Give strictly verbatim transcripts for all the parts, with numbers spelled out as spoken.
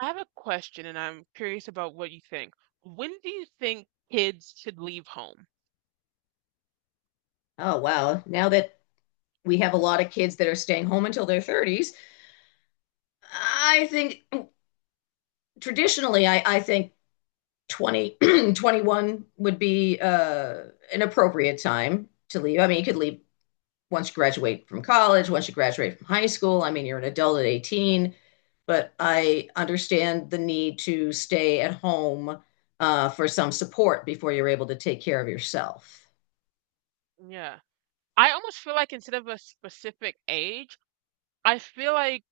I have a question and I'm curious about what you think. When do you think kids should leave home? Oh, wow. Now that we have a lot of kids that are staying home until their thirties, I think traditionally, I, I think twenty twenty one would be uh, an appropriate time to leave. I mean, you could leave once you graduate from college, once you graduate from high school. I mean, you're an adult at eighteen, but I understand the need to stay at home uh, for some support before you're able to take care of yourself. Yeah. I almost feel like, instead of a specific age, I feel like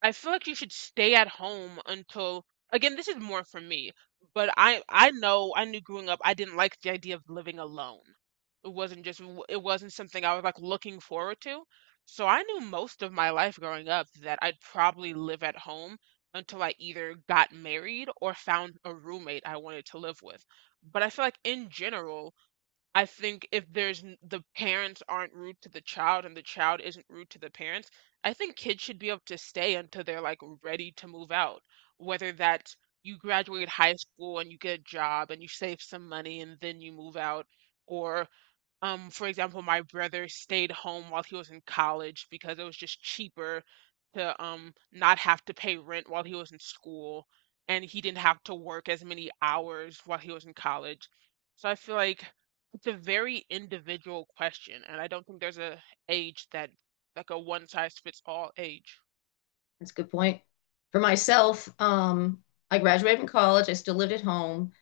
I feel like you should stay at home until again, this is more for me, but I I know I knew growing up I didn't like the idea of living alone. It wasn't just w- it wasn't something I was, like, looking forward to. So I knew most of my life growing up that I'd probably live at home until I either got married or found a roommate I wanted to live with. But I feel like, in general, I think if there's n- the parents aren't rude to the child and the child isn't rude to the parents, I think kids should be able to stay until they're, like, ready to move out. Whether that's, you graduate high school and you get a job and you save some money and then you move out, or, um, for example, my brother stayed home while he was in college because it was just cheaper to um not have to pay rent while he was in school, and he didn't have to work as many hours while he was in college. So I feel like it's a very individual question, and I don't think there's a age that like a one size fits all age. That's a good point. For myself, um, I graduated from college. I still lived at home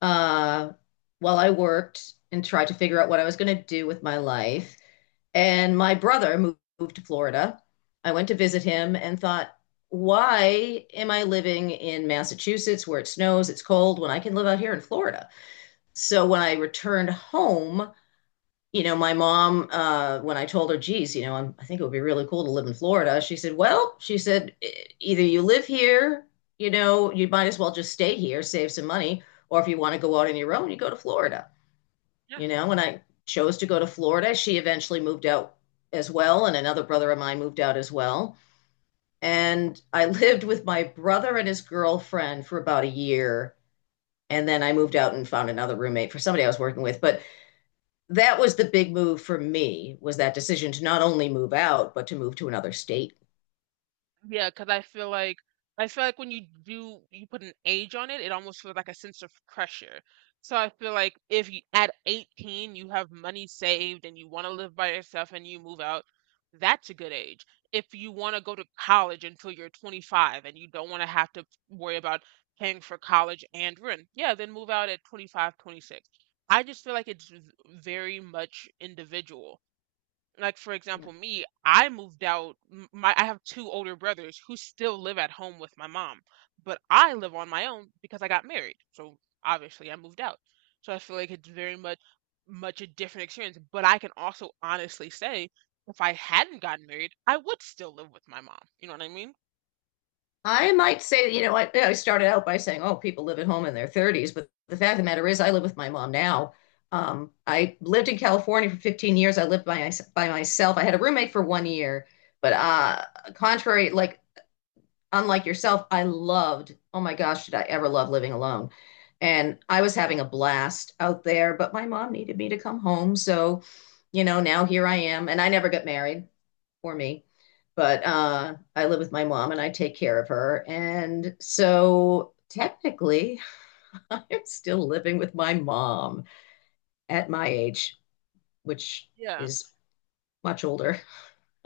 uh, while I worked and tried to figure out what I was going to do with my life. And my brother moved, moved to Florida. I went to visit him and thought, why am I living in Massachusetts where it snows, it's cold, when I can live out here in Florida? So when I returned home, you know, my mom, uh, when I told her, geez, you know, I'm, I think it would be really cool to live in Florida, she said, well, she said, "e- either you live here, you know, you might as well just stay here, save some money, or if you want to go out on your own, you go to Florida, you know," when I chose to go to Florida. She eventually moved out as well, and another brother of mine moved out as well. And I lived with my brother and his girlfriend for about a year. And then I moved out and found another roommate for somebody I was working with. But that was the big move for me, was that decision to not only move out but to move to another state. Yeah, because I feel like I feel like when you do you put an age on it, it almost feels like a sense of pressure. So I feel like, if you at eighteen you have money saved and you want to live by yourself and you move out, that's a good age. If you want to go to college until you're twenty-five and you don't want to have to worry about paying for college and rent, yeah, then move out at twenty-five, twenty-six. I just feel like it's v- very much individual. Like, for Yeah. example, me, I moved out. M- my i have two older brothers who still live at home with my mom, but I live on my own because I got married, so obviously I moved out. So I feel like it's very much much a different experience, but I can also honestly say, if I hadn't gotten married, I would still live with my mom, you know what I mean? I might say, you know, I, I started out by saying, oh, people live at home in their thirties, but the fact of the matter is I live with my mom now. um, I lived in California for fifteen years. I lived by, by myself. I had a roommate for one year, but uh, contrary, like, unlike yourself, I loved — oh my gosh, did I ever love living alone? And I was having a blast out there, but my mom needed me to come home. So, you know, now here I am. And I never got married, for me, but uh, I live with my mom and I take care of her. And so technically, I'm still living with my mom at my age, which Yeah. is much older.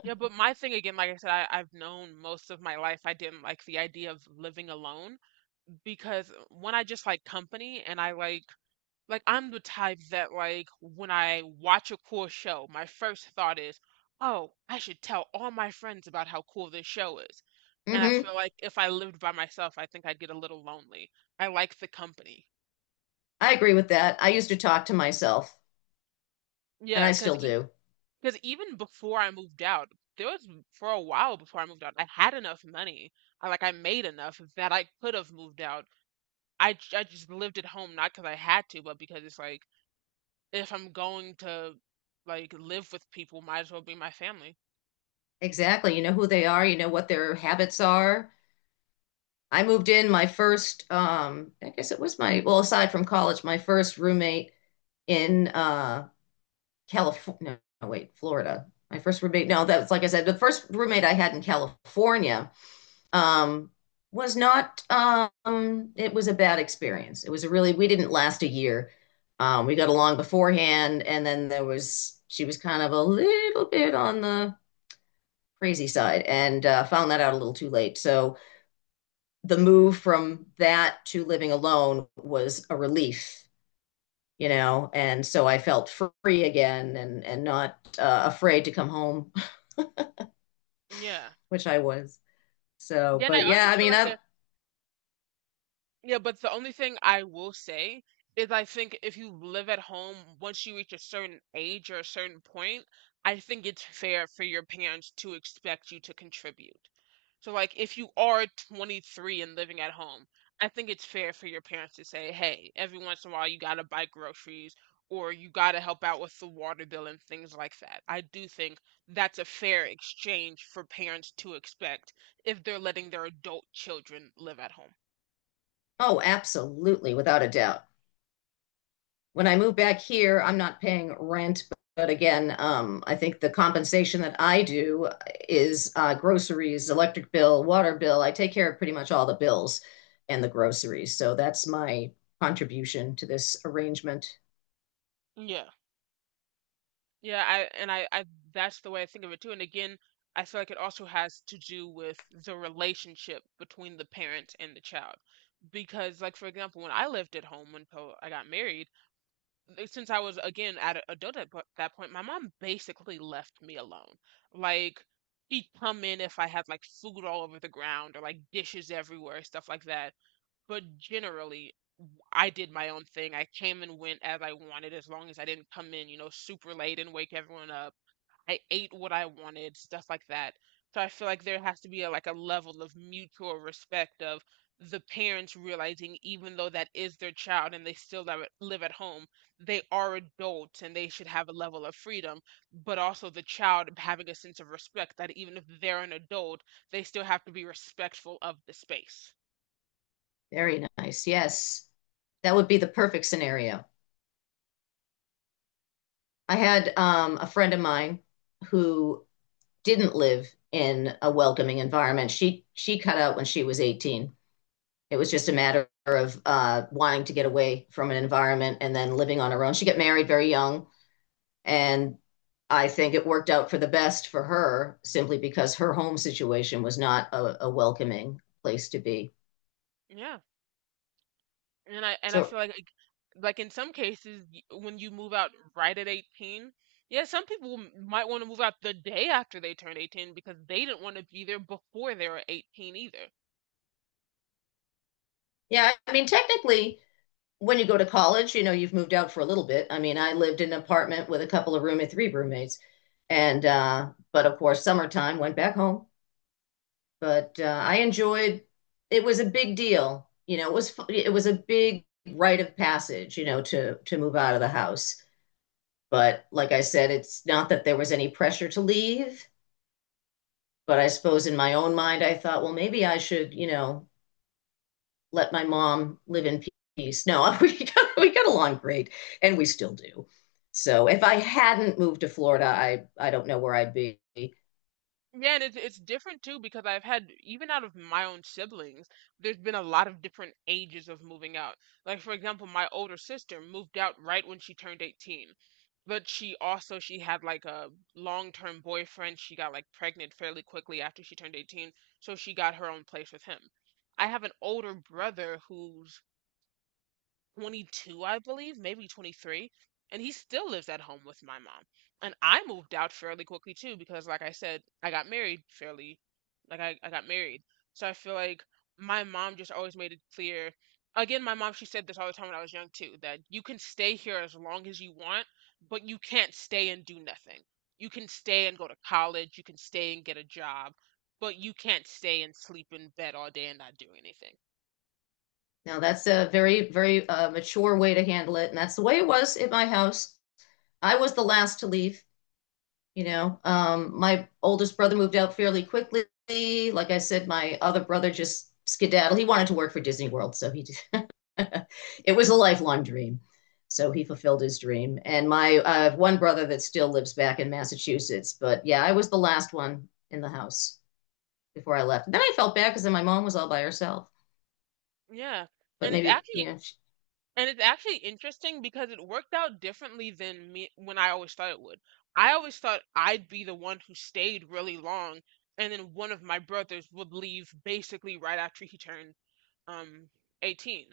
Yeah, but my thing, again, like I said, I, i've known most of my life I didn't like the idea of living alone, because when I just like company and I like. Like, I'm the type that, like, when I watch a cool show, my first thought is, "Oh, I should tell all my friends about how cool this show is." And I Hmm. feel like if I lived by myself, I think I'd get a little lonely. I like the company. I agree with that. I used to talk to myself, and Yeah, I cause, still e, do. cause even before I moved out, there was for a while before I moved out, I had enough money. I like I made enough that I could have moved out. I j- I just lived at home not because I had to, but because it's like, if I'm going to, like, live with people, might as well be my family. Exactly. You know who they are, you know what their habits are. I moved in my first, um, I guess it was my, well, aside from college, my first roommate in uh California. No, no, wait, Florida. My first roommate, no, that's, like I said, the first roommate I had in California um was not, um it was a bad experience. It was a really we didn't last a year. Um, we got along beforehand, and then there was she was kind of a little bit on the crazy side, and uh, found that out a little too late. So the move from that to living alone was a relief, you know, and so I felt free again, and and not uh, afraid to come home, Yeah. which I was. So, Then I but also yeah, I feel mean, like I a Yeah, but the only thing I will say is, I think if you live at home, once you reach a certain age or a certain point, I think it's fair for your parents to expect you to contribute. So, like, if you are twenty-three and living at home, I think it's fair for your parents to say, hey, every once in a while you gotta buy groceries, or you gotta help out with the water bill and things like that. I do think that's a fair exchange for parents to expect if they're letting their adult children live at home. oh, absolutely, without a doubt. When I move back here, I'm not paying rent. But again, um, I think the compensation that I do is uh, groceries, electric bill, water bill. I take care of pretty much all the bills and the groceries. So that's my contribution to this arrangement. Yeah. Yeah, I and I, I that's the way I think of it too. And again, I feel like it also has to do with the relationship between the parent and the child. Because, like, for example, when I lived at home until I got married, uh, since I was, again, at a adult at po- that point, my mom basically left me alone. Like, she'd come in if I had like food all over the ground or like dishes everywhere, stuff like that. But generally, w- I did my own thing. I came and went as I wanted, as long as I didn't come in, you know, super late and wake everyone up. I ate what I wanted, stuff like that. So I feel like there has to be a, like, a level of mutual respect, of the parents realizing, even though that is their child and they still live at, live at home, they are adults and they should have a level of freedom, but also the child having a sense of respect that, even if they're an adult, they still have to be respectful of the space. Very nice. Yes. That would be the perfect scenario. I had um, a friend of mine who didn't live in a welcoming environment. She she cut out when she was eighteen. It was just a matter of uh, wanting to get away from an environment and then living on her own. She got married very young, and I think it worked out for the best for her simply because her home situation was not a, a welcoming place to be. Yeah. And I and I So, feel like like like in some cases, y- when you move out right at eighteen, yeah, some people m- might want to move out the day after they turn eighteen because they didn't want to be there before they were eighteen either. yeah, I mean, technically, when you go to college, you know, you've moved out for a little bit. I mean, I lived in an apartment with a couple of roommates, three roommates. And, uh, but of course, summertime went back home. But uh, I enjoyed. It was a big deal, you know. It was fu- it was a big rite of passage, you know, to to move out of the house. But like I said, it's not that there was any pressure to leave. But I suppose in my own mind, I thought, well, maybe I should, you know, let my mom live in peace. No, we got, we got along great, and we still do. So if I hadn't moved to Florida, I I don't know where I'd be. Yeah, and it's it's different too, because I've had, even out of my own siblings, there's been a lot of different ages of moving out. Like, for example, my older sister moved out right when she turned eighteen. But she also, she had like a long-term boyfriend. She got, like, pregnant fairly quickly after she turned eighteen, so she got her own place with him. I have an older brother who's twenty-two, I believe, maybe twenty-three, and he still lives at home with my mom. And I moved out fairly quickly too, because, like I said, I got married fairly, like, I, I got married. So I feel like my mom just always made it clear. Again, my mom, she said this all the time when I was young too, that you can stay here as long as you want, but you can't stay and do nothing. You can stay and go to college, you can stay and get a job, but you can't stay and sleep in bed all day and not do anything. Now that's a very, very uh, mature way to handle it, and that's the way it was in my house. I was the last to leave, you know. Um, my oldest brother moved out fairly quickly. Like I said, my other brother just skedaddled. He wanted to work for Disney World, so he did. It was a lifelong dream. So he fulfilled his dream. And my uh, one brother that still lives back in Massachusetts. But yeah, I was the last one in the house before I left. And then I felt bad because then my mom was all by herself. Yeah. But And it's maybe, you actually know, And it's actually interesting, because it worked out differently than me when I always thought it would. I always thought I'd be the one who stayed really long, and then one of my brothers would leave basically right after he turned um eighteen.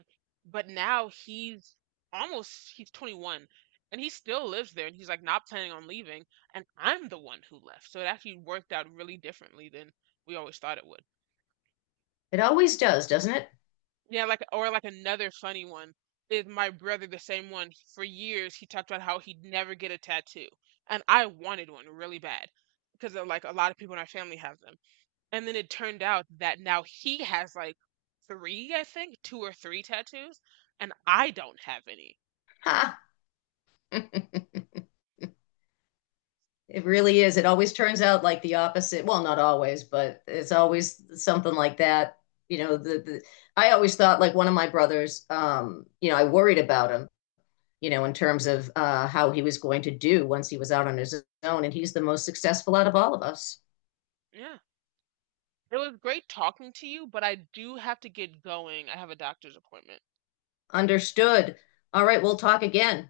But now he's almost he's twenty-one and he still lives there and he's, like, not planning on leaving, and I'm the one who left. So it actually worked out really differently than we always thought it would. it always does, doesn't it? Yeah, like, or, like, another funny one is my brother, the same one. For years, he talked about how he'd never get a tattoo, and I wanted one really bad because, like, a lot of people in our family have them. And then it turned out that now he has, like, three, I think, two or three tattoos, and I don't have any. Ha. It really is. It always turns out like the opposite. Well, not always, but it's always something like that. You know, the, the I always thought, like, one of my brothers, um, you know, I worried about him, you know, in terms of uh, how he was going to do once he was out on his own, and he's the most successful out of all of us. Yeah, it was great talking to you, but I do have to get going. I have a doctor's appointment. Understood. All right, we'll talk again.